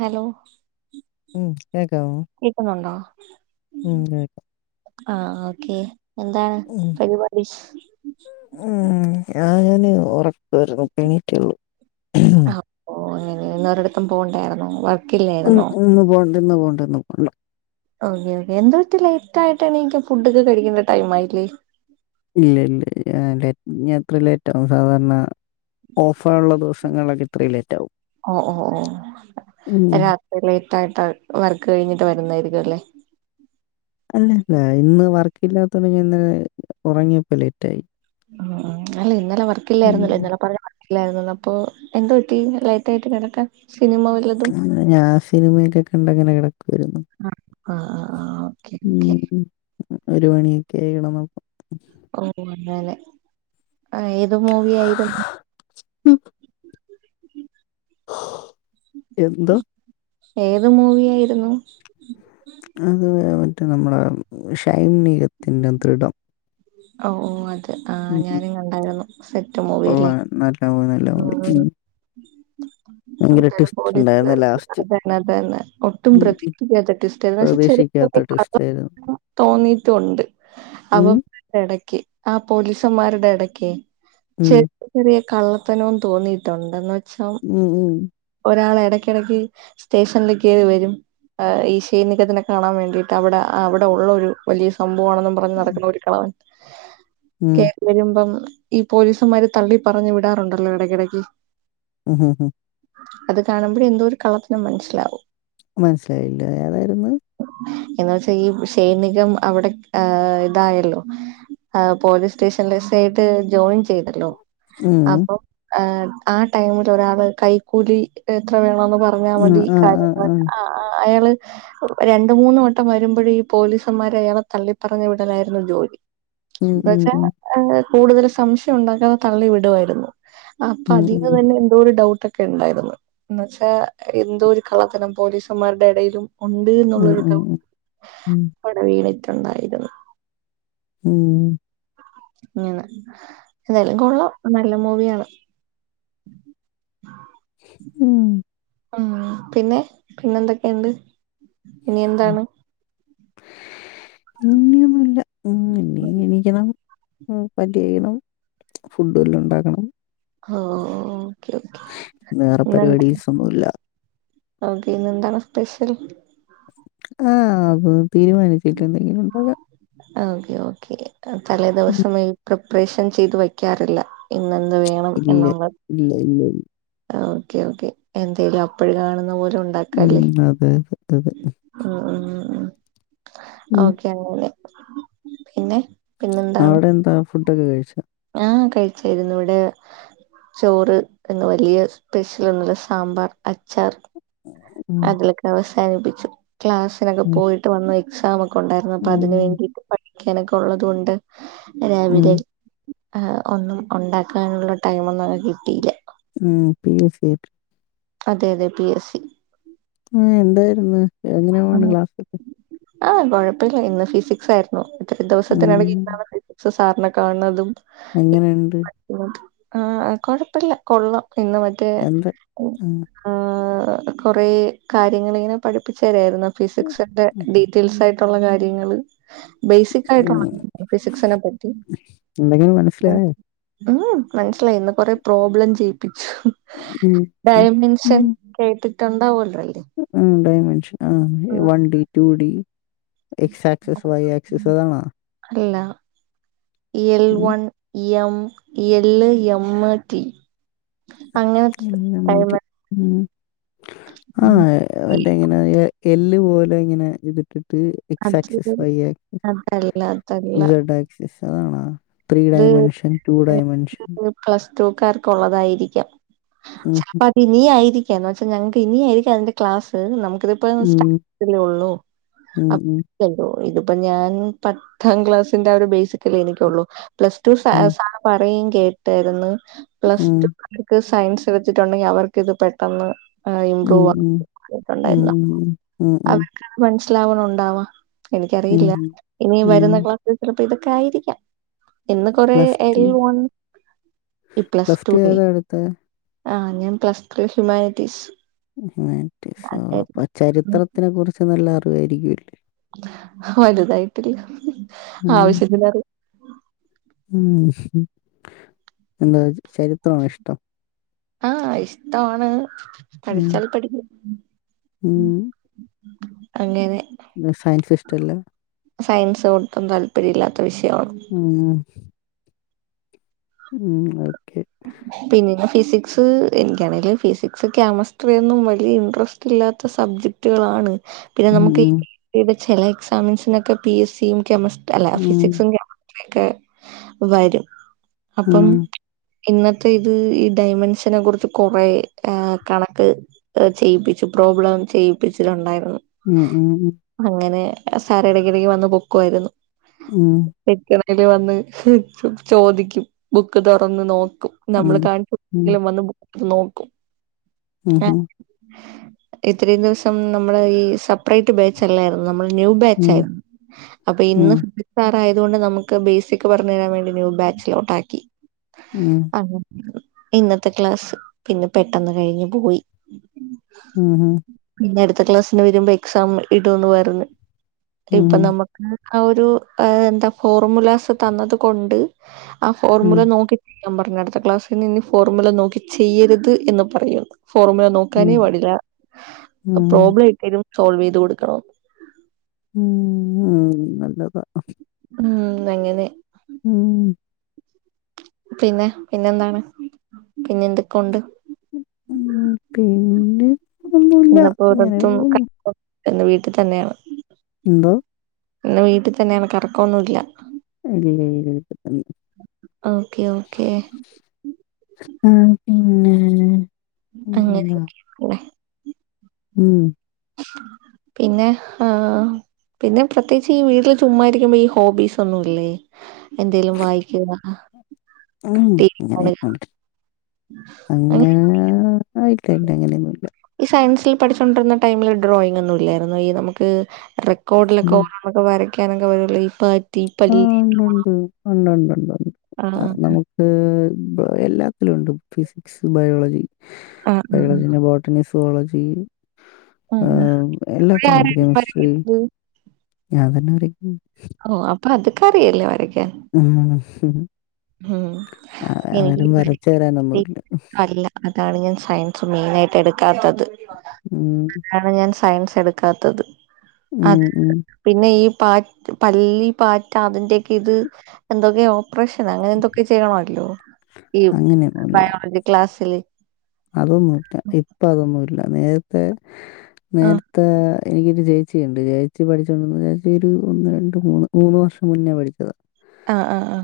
Hello ഉം കേക്കാവൊ കേക്കുന്നുണ്ടോ ഉം കേക്കാ ആഹ് ഓക്കെ എന്താണ് പരിപാടിഷ് ഉം ഞാന് ഒറക്കവാരുന്നു ഇപ്പോ എണീറ്റെള്ളൂ ഏ ഇന്നൊരിടത്തും പോണ്ടായിരുന്നോ [unintelligible] ഉം ഉം ഇന്ന് പോണ്ട ഇന്ന് പോണ്ട ഇന്ന് പോണ്ട ഓക്കെ ഓക്കെ എന്ത്‌ പറ്റി ലേറ്റ് ആയിട്ടെണീക്കാൻ ഫുഡൊക്കെ കഴിക്കേണ്ട ടൈമായില്ലേ ഇല്ല ഇല്ല ഞാൻ ലെ ഞാൻ അത്ര ലേറ്റാകും സാധാരണ ഓഫാളുള്ള ദിവസങ്ങളൊക്കെ ഇത്രയും ലേറ്റാവും ഓഹ് ഓഹ് ഓഹ് രാത്രി ലേറ്റായിട്ട വർക്ക് കഴിഞ്ഞിട്ട് വരുന്നതായിരിക്കുലേ ഇല്ലല്ല ഇന്ന് വർക്ക് ഇല്ലാത്തത്കൊണ്ട് ഞാൻ ഇന്നലെ രാ രേ ഒറങ്ങിയപ്പോ ലേറ്റായി ആഹ് ആഹ് അല്ല ഇന്നലെ ഉം വർക്കില്ലായിരുന്നല്ലോ ഇന്നലെ പർഞ്ഞ ല്ലായിരുന്നു അപ്പൊ എന്ത്‌ പറ്റി ലേറ്റ് ആയിട്ട് കെടക്കാൻ പിന്നെ ഞാൻ സിനിമയൊക്കെ കണ്ടങ്ങനെ കെട ഇരുന്നു ആഹ് ആഹ് ആഹ് ഓക്കെ ഓക്കെ ഉം ഒരു മണിയൊക്കെയായി കെടന്നപ്പൊ ഓഹ് അതാല്ലെ ആഹ് ഏത് മൂവി ആയിരുന്നു എന്തൊ ഏത് മൂവി ആയിരുന്നു മറ്റെ നമ്മളെ ഷൈൻ നികത്തിന്റെ ദൃഢം ഒ ഓഹ് അത് ആഹ് ഉം ഞാനും കണ്ടായിരുന്നു സെറ്റ് മൂവില്ലേ കൊള്ളാം നല്ല മൂവി നല്ല മൂവി ഉം ഭയങ്കര എന്താലെ ട്വിസ്റ്റ് ബോഡി ഉണ്ടായിരുന്നു [unintelligible] ലാസ്റ്റ് അതന്നെ അതന്നെ ഒട്ടും പ്രതീഷിക്കാത്തെ ട്വിസ്റ്റ്‌ ആയിരുന്നു പക്ഷേ ചെറിയെ [unintelligible] ട്വിടായിരുന്നു തോന്നീട്ടൊണ്ട് അപ്പം എടക്ക് ആഹ് പോലീസന്മാരുടെ എടയ്ക്കെ ഉം, ചെറിയൊ കള്ളത്തനോന്ന് തോന്നിട്ടുണ്ട് എന്ന് വെചം ഉം, ഉം, [unintelligible] എടക്കിടക്ക് സ്റ്റേഷൻലേക്ക് വെരും ഈ ഷൈൻ നിന്നെ കാണാൻ വേണ്ടിട്ട് അവടെ അവിടെ ഉള്ളോരു വലിയ സം പോണെന്നും പറഞ്ഞ് നടക്കുന്ന ഒരു കെളവൻ ഉം, കേറി വരുമ്പം ഈ പോലീസുമാര് തള്ളി പറഞ്ഞു വിടാറുണ്ടല്ലോ എടക്കിടക്ക് ഹ് ഹ് അത് കാണുമ്പഴെ എന്തോ ഒരു കള്ളത്തരം മനസ്സിലാവും മനസ്സിലായില്ല ഏതായിര്ന്ന് എന്ന് വെച്ചാ ഈ ഷൈമികം അവിടെ ഏഹ് ഇതായല്ലോ പോലീസ് സ്റ്റേഷൻല് എസ് ഐ ആയിട്ട് ജോയിൻ ചെയ്തല്ലോ ഉം, അപ്പം ആ ടൈമില് ഒരാള് കൈക്കൂലി എത്ര വേണോന്ന് പറഞ്ഞാൽ ആ, മതി ആ, ആ, കാര്യങ്ങള് ആ. അയാള് രണ്ട് മൂന്ന് വട്ടം വരുമ്പോഴ് ഈ പോലീസന്മാരെ അയാളെ തള്ളിപ്പറഞ് വിടലായിരുന്നു ജോലി ഉം, എന്ന് ഉം, വച്ച ഉം, കൂടുതൽ സംശയം ഉണ്ടാക്കാതെ തള്ളി വിടുവായിരുന്നു അപ്പൊ ഉം, അതിന് തന്നെ എന്തോ ഒരു ഡൗട്ട് ഒക്കെ ഉണ്ടായിരുന്നു എന്ന് വച്ചാ എന്തോ ഒരു കള്ളത്തരം പോലീസുമാരുടെ എടയിലും ഉണ്ട് ഉം, എന്നുള്ളൊരു ക ഉം, ഉം, അവിടെ വീണിട്ടുണ്ടായിരുന്നു ഉം ഇങ്ങന്ന് എന്തായാലും കൊള്ളോ നല്ല മൂവിയിയാണ് ഉം പിന്നെ പിന്നെ എന്തൊക്കെയുണ്ട് ഇനി എന്താണ് ഇനന്നല്ല ഉ ഇീ എനിക്കണം പറ്റേക്കണം ഫുഡ് എല്ലാം ഉണ്ടാക്കണം ആഹ ഓക്കെ ഓെ വേറെ നന്ദ പരിപാടീസ് ഒന്നുമില്ല ഓക്കെ ഇന്നെന്താണ് സ്പെഷ്യൽ ആഹ് അത് തീരുമാനിച്ചിട്ട എന്തെങ്കിലും ഉണ്ടോ അ ഓകെ ഓക്കെ തലേ ഉം. ദിവസം ഈ പ്രിപ്പറേഷൻ ചെയ്ത് വെക്കാറില്ല ഇന്ന എന്ത് വേണം ഇല്ല എന്നണ്ട് ഇല്ല ഇല്ല ഓക്കേ ഓക്കെ എന്തേലും അപ്പോഴും കാണുന്ന പോലെ ഉം അതെ അതെ അതെ. ഉ ഉ ഉ ഉം. ഓക്കെ അെ പിന്നെ പിന്നെ എന്താണ് അവിടെ എന്താ ഫുഡൊക്കെ കഴിച്ചോ? ആഹ കഴിച്ചായിരുന്നു ഇവിടെ ചോറ് എന്നന്ന് വലിയ സ്പെഷ്യൽ ഒന്നുംുമല്ല സാമ്പാർ അച്ചാർ ഉം. അതിലൊക്കെ അവസാനിപ്പിച്ചു ക്ലാസ്സിനൊക്കെ ഉം. പോയിട്ട് വന്നു എക്സാം ഒക്കെ ണ്ടായിരുന്നു അപ്പൊ അതിനന് ഉം. വേണ്ടിട്ട് പഠിക്കാനൊക്കെ ഉള്ളതൊണ്ട് രാവിലെ ഉം. ഒന്നും ഉണ്ടാക്കാനുള്ള ടൈമ ഒന്നുംക്കെ കിട്ടിയില്ല ഉം പി സ അതെ അതെ പി എസ് സി ആ എന്തായിരുന്നു എങ്ങനെ പോണ് ക്ലാസ്ൽ ആഹ് കുഴപ്പമില്ല ഇന്ന് ഫിസിക്സ് ആയിരുന്നു ഇത്ര ദിവസത്തിനിടക്ക് ഉം. ഇന്നാണ് ഫിസിക്സ് സാറിനെ കാണുന്നതും അങ്ങനെണ്ട് ആ കൊഴപ്പില്ല കൊള്ളാം ഇന്ന് മറ്റേ എന്താ ഉം. ആ കൊറ കാര്യങ്ങള ഇങ്ങനെ പഠിപ്പിച്ചു തരായിരുന്നു ഫിസിക്സ്ന്റെ ഡീറ്റെയിൽസ് ആയിട്ട് [unintelligible] ള്ള കാര്യങ്ങ ബേസിക് ആയിട്ട് ഉം. ഫിസിക്സിനെ പറ്റി എന്തെങ്കിലും മനസ്സിലായോ? മനസ്സിലായി ഇന്ന് കൊറെ പ്രോബ്ലം ചെയ്യിപ്പിക്കും ഉം. ഉം. ഡയമെൻഷൻ ഉം. കേട്ടിട്ടുണ്ടാവൂല്ലല്ലേ ഡമെൻഷൻ ആ one D two D എക്സ axis Y axis സധണ അല്ല L one M L M T അങ്ങനെ [inaudible] ആഹ് അവറ്റ ഇങ്ങനെ എല്ല് പോലെ ഇങ്ങനെ ഇതിട്ട് അത് എക്ക്സസ് വസ് അതല്ല അതല്ല ഇക്സസ് അതണ ത്രീ ഡയമെൻഷൻ ടു ഡൈമെൻഷൻ ഉം ത്തൂക്കാർക്കള്ളതായിരിക്കാംപ്പ ഉം. അത്ന ആയിരിക്കും ന്ന് വൊൽ ഞങ്ങക്ക് ഇനിയായിരിക്കും അന്റെ ക്ലസ് നമുക്ക് ഇപ്പോ സ്റ്റാേ ഉള്ളൂ ഉം അോ ഉം ഇതിപ്പോ ഞാൻ പത്താം ക്ലാസിന്റെ ഒരു ബേസിക്കല എനിക്കുള്ളു പ്ലസ് ടു സ ഉം സാ പറയുകയും കേട്ടായിരുന്നു പ്ലസ് ടു ഉം നക്ക് സയൻസ് വെച്ചിട്ടുണ്ടെങ്കിൽ അവർക്ക് ഇത് പെട്ടെന്ന് ഉം ഉം ഇമ്പ്രൂവ് ഉം ഉം ആട്ടുണ്ടായിരുന്നു ഉം ഉം അവർക്കാണാ മനുഷ്യൻ മനസ്സിലാവണം ഉണ്ടാവാ ഉം എനിക്കറിയില്ല ഉം. ഇനി ഉം. വരുന്ന ക്ലാസ്സിൽ ചിലപ്പോ ഇതൊക്കെ ആയിരിക്കാം ഇന്ന് കൊറെ പ്ലസ് എൽ വൺ ഈ പ്ലസ് ടുവെ ഏതാ എടുത്തേ? ആഹ് ഞാൻ പ്ലസ് ത്രീ ഹ്യുമാനിറ്റീസ് ഹുമാൻ റ്റീസോ അപ്പൊ ചരിത്രത്തിനെ കുറിച്ച് നല്ല അറിവായിരിക്കുംല്ലേ വലുതായിട്ടില്ല ഉം ആവശ്യത്തിന് അറി ഉം എന്താ ചരിത്രമാണോ ഇഷ്ടം ആഹ് ഇഷ്ടമാണ് ഉം പഠിച്ചാൽ പഠിക്കും ഉം. അങ്ങെനേ സയൻസ് ഇഷ്ടല്ല സയൻസ് ഒട്ടും താല്പര്യ ഇല്ലാത്ത വിഷയമാണ് ഉം ഉം ഓക്കെ ഉം പിന്നെ ഫിസിക്സ് എനിക്കാണെങ്കില് ഫിസിക്സ് കെമിസ്ട്രിയൊന്നും വലിയ ഇൻട്രസ്റ്റ് ഇല്ലാത്ത സബ് ജെക്ട്കളാണ് പിന്നെ നമുക്ക് ചില എക്സാമിൻസിനൊക്കെ പി എസ് സിയും കെമസ്ട്രി അല്ല ഫിസിക്സും കെമിസ്ട്രിയൊക്കെ വരും അപ്പം ഇന്നത്തെ ഇത് ഈ ഡയമെൻഷനെ കുറിച്ച് കൊറെ കണക്ക് ചെയ്യിപ്പിച്ചു പ്രോബ്ലം ചെയ്യിപ്പിച്ചിട്ടുണ്ടായിരുന്നു ഉം ഉം അങ്ങനെ സാർ ഇടയ്ക്കിടക്ക് വന്ന് പൊക്കുവായിരുന്നു ഉം ഇൽ വന്ന് ചോദിക്കും ബുക്ക് തുറന്ന് നോ ക്കും നമ്മള് [inaudible] വന്ന് ബുക്ക്‌ നോക്കും ഉം ഉം ഇത്രയും ദിവസം നമ്മള് ഈ സെപ്പറേറ്റ് ബേച്ചല്ലായിരുന്നു നമ്മള് ന്യൂ ബാച്ചായിരുന്നു അപ്പൊ ഇന്ന് [inaudible] ആയതുകൊണ്ട് നമുക്ക് ബേസിക് പറഞ്ഞു തരാൻ വേണ്ടി ന്യൂ ബാച്ച് ലോട്ടാക്കി അതെ ഇന്നത്തെ ക്ലാസ് പിന്നെ പെട്ടെന്ന് കഴിഞ്ഞ് പോയി ഉം ഉം പിന്നെ അടുത്ത ക്ലാസ്സിന് വരുമ്പോ എക്സാം ഇടുന്ന് പറഞ്ഞ് ഇപ്പൊ നമുക്ക് ആ ഒരു എന്താ ഫോർമുലാസ് തന്നത് കൊണ്ട് ആ ഫോർമുല നോ ഞാൻ പറഞ്ഞു അടുത്ത ക്ലാസ്സിന് ഇനി ഫോർമുല നോക്കി ചെയ്യരുത് എന്ന് പറയുള്ളൂ ഫോർമുല നോക്കാനേ പടില്ല പ്രോബ്ലം ഇട്ടാലും സോൾവ് ചെയ്ത് കൊടുക്കണം ഉം നല്ലതാ ഉം അങ്ങനെ ഉം പിന്നെ പിന്നെന്താണ് പിന്നെ എന്തൊക്കെ ഉണ്ട് ഉം പിന്നെ ഒന്നുമില്ല ഇന്നിപ്പോ അങ്ങനെ പോകുന്നു പുറത്തൊന്നും [inaudible] ഇന്ന് വീട്ടിൽ തന്നെയാണ് എന്തോ ഇന്ന് വീട്ടിൽ തന്നെയാണ് കറക്കൊന്നുംല്ല ഇല്ല വീട്ടിൽ തന്നെ ഓക്കെ ഓക്കെ ആ പിന്നെ അങ്ങനെയൊക്കെ എന്താ ആണല്ലേ ഉം പിന്നെ ആഹ് പിന്നെ പ്രത്യേകിച്ച് ഈ വീട്ടില് ചുമ്മാരിക്കുമ്പോ ഈ ഹോബീസ് ഒന്നും ഇല്ലേ എന്തേലും വായിക്കുക ഉം, ഡൈലി ഹോബി അങ്ങനെയൊന്നുമില്ല അങ്ങനെ ആയിട്ടല്ല അങ്ങനെയൊന്നുംല്ല ഈ സയൻസിൽ പഠിച്ചുകൊണ്ടിരുന്ന ടൈമില് ഡ്രോയിങ് ഒന്നും ഇല്ലായിരുന്നു ഈ നമുക്ക് റെക്കോർഡിലൊക്കെ അങ്ങനെയൊന്നുമില്ല ഓരോന്നൊക്കെ വര ക്കാനൊക്കെ വരൂ ഈ ആ പല്ലി ഉണ്ട്ണ്ട് ഉണ്ട് ഉണ്ട് ഉണ്ട് ആഹ് കാരണം നമുക്ക് എല്ലാത്തിലും ഉണ്ട് ഫിസിക്സ് ബയോളജി, ആഹ് ആഹ് ബയോളജീ, ബോട്ടണി, സോളജി ആഹ് ആ ആഹ് ആഹ് ആഹ് അവിടെ എല്ലാത്തിലും ഉണ്ട്. ആരായിരുന്നു കെമിസ്ട്രി വരയ്ക്കുന്നത്? ഞാൻതന്നെ വരയ്ക്കും ഓ അപ്പൊ അത്ഒക്കെ അറിയില്ലേ വരയ് ആ ഹും ഉം ആ എനിക്ക് ആരും മറ്റേ വരച്ചുതരാനൊന്നുമില്ല. അല്ല ഞാൻ സയൻസ്മെയിനായിട്ട് എടുക്കാത്തത്. ഉം. സയൻസ് എടുക്കാത്തത്. അ ഉം, ഉം. പിന്നെ ഈ പാ പല്ലി, പാറ്റ അതിന്റെ ഒക്കെ ഇത് എന്തൊക്കെ ഓപ്പറേഷൻ അങ്ങനെ എന്തൊക്കെ ചെയ്യണമല്ലോ ഈ ബയോളജി ക്ലാസ്സിൽ? അതൊന്നുമില്ല. ഇപ്പ അതൊന്നും ഇല്ല. നേരത്തെ ആഹ് നേരത്തെ എനിക്കൊരു ചേച്ചിയുണ്ട്. ചേച്ചി പഠിച്ചുകൊണ്ടിരുന്നത് എന്റെ ഒരു ഒന്ന് രണ്ട് മൂന്ന് മൂന്ന് വർഷം മുന്നേ പഠിച്ചതാ. ആ ആ ആ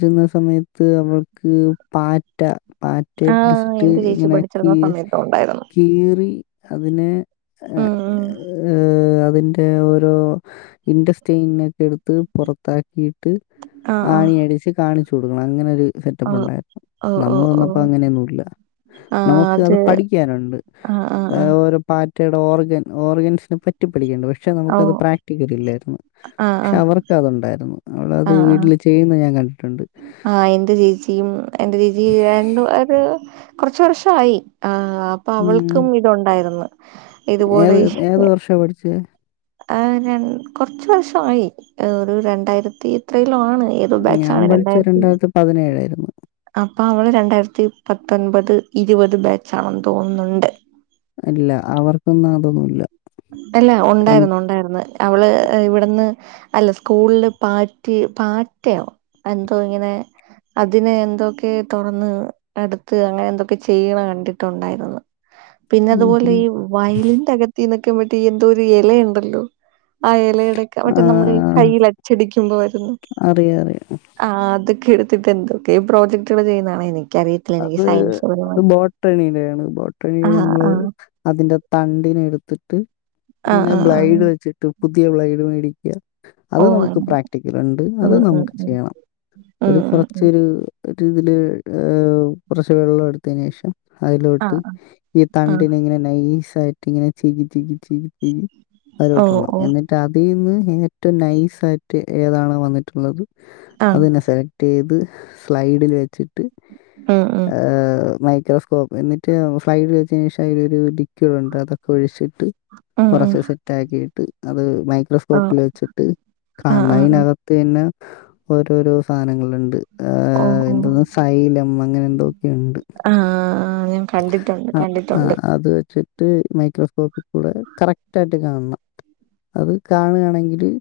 പറ്റുന്ന സമയത്ത് അവൾക്ക് പാറ്റ പാറ്റയെ പിടിച്ച ആഹ് ഇട്ട് എന്റെ ചേച്ചി ഇങ്ങനെ കീ പഠിച്ചിരുന്ന സമയത്ത് ഉണ്ടായിരുന്നു കീറി അതിനെ ഉം ഉം ഏ അതിന്റെ ഓരോ ഇന്റസ്റ്റ് ചെയ്യുന്ന തൊക്കെ എടുത്ത് പുറത്താക്കി ട്ട് ആഹ് ആണിയടിച്ച് കാണിച്ചു കൊടുക്കണം. അങ്ങനെരു സെറ്റപ്പ് ആഹ് ഉണ്ടായിരുന്നു. ഓഹ് ഓഹ് നമ്മള് ഓഹ് വന്നപ്പോ ഓഹ് അങ്ങനെയൊന്നുമില്ല. നമുക്ക് അത് പഠിക്കാനുണ്ട്. ആഹ് ആഹ് ആഹ് ഓരോ പ മറ്റയുടെ ഓർഗൻ ഓഗൻസിനെ പറ്റിപ്പഠിക്കണ്ട്. പക്ഷെ നമുക്കത് ഓഹ് പ്രാക്ടിക്കല് ഇല്ലായിരുന്നു. പക്ഷെ അവർക്ക് അതുണ്ടായിരുന്നു. ആ അവളത് വീട്ടിൽ ചെയ്യുന്നത് ഞാൻ കണ്ടിട്ടുണ്ട്. ആ എന്റെ ചേച്ചിയും എന്റെ ചേച്ചി രണ്ടു കുറച്ച് വർഷം ആയി ആ അപ്പൊ ഉം. അവൾക്കും ഇതുണ്ടായിരുന്നു. ഇതുപോലെ ഏത് ഏത് വർഷാ പഠിച്ചേ ആ ര കുറച്ച് വർഷമായി ഒരു രണ്ടായിരത്തി ഇത്ര ല ആണ് ഏതോ ഞാൻ ബാച്ചാണ് പഠിച്ചത് രണ്ടായിരത്തി പതിനേഴായിരുന്നു അപ്പൊ അവള് രണ്ടായിരത്തി പത്തൊൻപത് ഇരുപത് ബാച്ചാ ണെന്ന് തോന്നുന്നുണ്ട്. ഇല്ല. അവർക്കൊന്നും അതൊന്നുമില്ല. അല്ല ഉണ്ടായിരുന്നു. ഉണ്ടായിരുന്നു. അവള് ഇവിടുന്ന് അല്ല സ്കൂളില് പ പാറ്റയോ എന്തോ ഇങ്ങനെ അതിനെ എന്തൊക്കെ തുറന്ന് എടുത്ത് അങ്ങനെ എന്തൊക്കെ ചെയ്യണം കണ്ടിട്ടുണ്ടായിരുന്നു. പിന്നെ ഉം അതുപോലെ ഉം ഈ വയലിന്റെ അകത്തിന്നൊക്കെ ഇവര് എന്തോ ഒരു ഇലയ ഉണ്ടല്ലോ? അയല എടക്ക മറ്റേ നമ്മള് ആഹ് കയ്യിൽ അച്ചടിക്കുമ്പോ വരുന്ന അറിയാം അറിയാം ആ അതൊക്കെ എടുത്തിട്ട് എന്തൊക്കയോ പ്രോജക്ടുകൾ ചെയ്യുന്നത് കാണാം. എനിക്ക് അത് സയൻസ് അത് പരമായിട്ട് ബോട്ടണിയിലെയാണ് ബോട്ടണിൽ ആ നമ്മള് ആ അതിന്റെ തണ്ടിനെ എടുത്ത് ത്തിട്ട് ആ ഇതിനെ ആ ആ ബ്ലൈഡ് വെച്ചിട്ട് പുതിയ ബ്ലൈഡ് മേടിക്കുക- അത് ഓ നമുക്ക് അങ്ങനെ പ്രാക്ടിക്കൽ ഉണ്ട്. അത് ഉം ഉം നമുക്ക് ഉം ചെയ്യണം. ഉം ഒരു ഉം ഉം കുറച്ചൊരു ഇതില് ഏ കുറച്ച് വെള്ളം എടുത്തതിന് ശേഷം ആ അതിലോട്ട് ഈ ആ തണ്ടിനെ ഇങ്ങനെ നൈസായിട്ട് ഇങ്ങനെ ചികി ചികിചികി ചികി ഓ അതിലോട്ടിണം ഓ എന്നിട്ട് അതിന്ന് ഏറ്റവും നൈസ് ആയിട്ട് ഏതാണ് വന്നിട്ടുള്ളത് ആഹ് അത്ന്നെ സെലക്ട് ചെയ്ത് സ്ലൈഡിൽ വെച്ചിട്ട് ആ ആ മൈക്രോ എന്നിട്ട് ഫ്ലൈറ്റ് വെച്ചതിന് ശേഷം അതിലൊരു ലിക്കുഡ് ഉണ്ട് അതൊക്കെ ഒഴിച്ചിട്ട് ഉം ഉം കുറച്ച് സെറ്റ് ആക്കിട്ട് അത് ആഹ് മൈക്രോസ്കോപ്പിൽ വെച്ചിട്ട് ആഹ് കാണണം ആഹ് ആഹ് അതിനകത്ത് തന്നെ ഓരോരോ സാധനങ്ങളുണ്ട്. എന്തോന്ന് സൈലം അങ്ങനെ ആ ആ ആ അത് വെച്ച ട്ട് മൈക്രോസ്കോപ്പിൽ കൂടെ കറക്റ്റ് ആയിട്ട് കാണണം. അത് കാണുകയാണെങ്കില്